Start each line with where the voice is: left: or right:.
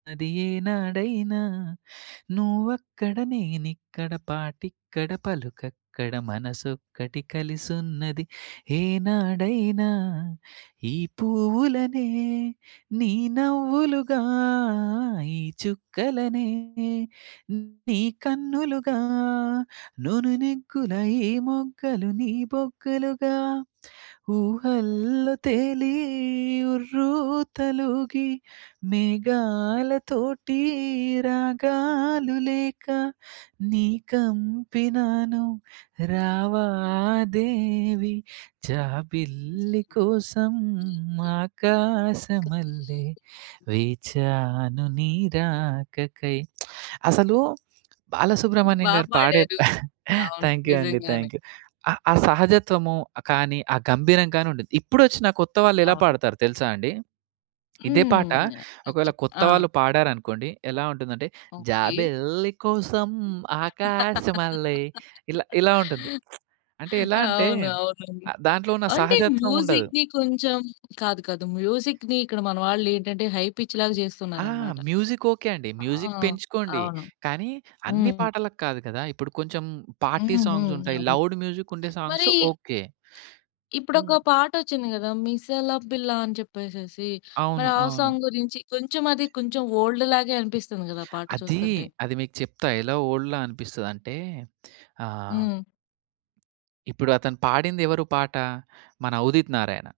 right: అది ఏనాడైనా నువ్వక్కడ నేనిక్కడ పాటిక్కడ పలుకక్కడ మనసొక్కటి కలిసున్నది ఏనాడైనా ఈ పువ్వులనే నీ నవ్వులుగా ఈ చుక్కలనే నీ కన్నులుగా నునునెగ్గుల ఈ మొగ్గలు నీ బొగ్గలుగా ఊహల్లో తేలి ఉర్రుతలూగి మేఘాలతోటి రాగాలు లేక నీ కంపినాను రావా దేవి జాబిల్లి కోసం ఆకాశమల్లె వేచాను నీ రాకకై. అసలు బాలసుబ్రహ్మణ్యం
left: బా
right: గారు పాడే
left: పాడారు. అవును.
right: థ్యాంక్ యూ అండి
left: నిజంగానే.
right: Thank you. ఆ! ఆ సహజత్వము కానీ ఆ గంభీరం గానుంటది. ఇపుడొచ్చిన కొత్త వాళ్లేలా
left: అవును.
right: పాడతారో తెలుసా అండి! ఇదే పాట
left: హ్మ్. అది
right: ఒకవేళ
left: చెప్తా ఆ!
right: కొత్తవాళ్ళు పాడారనుకోండి ఎలా ఉంటుందంటే
left: ఓకే.
right: జాబెల్లి కోసం ఆకాశమల్లె ఇలా ఇలా ఉంటుంది. అంటే ఎలాంటే
left: అవును. అవును.
right: దాంట్లో ఉన్న
left: అంటే
right: సహజత్వముండదు.
left: మ్యూజిక్‌ని కొంచెం కాదు కాదు, మ్యూజిక్‌ని ఇక్కడ మన వాళ్లేంటంటే హై పిచ్‌లాగా
right: ఆ!
left: జేస్తున్నారన్నమాట.
right: మ్యూజిక్ ఓకే అండి.
left: ఆ!
right: మ్యూజిక్ పెంచుకోండి.
left: అవును.
right: కానీ అన్ని
left: హ్మ్.
right: పాటలకి కాదు కదా! ఇప్పుడు కొంచెం పార్టీ
left: హుహుహు.
right: సాంగ్సుంటాయి,
left: అవును.
right: లౌడ్ మ్యూజిక్ ఉండే సాంగ్స్
left: మరీ
right: ఓకే. హ్మ్.
left: ఇప్పుడొక పాట ఒచ్చింది గదా! 'మిసాల పిల్ల' అని చెప్పేసేసి
right: అవును.
left: మరి ఆ
right: అవును.
left: సాంగ్ గురించి కొంచెం అది కొంచెం ఓల్డ్‌లాగే అనిపిస్తుంది గదా! పాట
right: అదీ,
left: చూస్తుంటే.
right: అది మీకు చెప్తా ఎలా ఓల్డ్‌ల అనిపిస్తదంటే, ఆహ్,
left: హ్మ్.
right: ఇప్పుడతను పాడిందెవరు పాట? మన 'ఉదిత్ నారాయణ'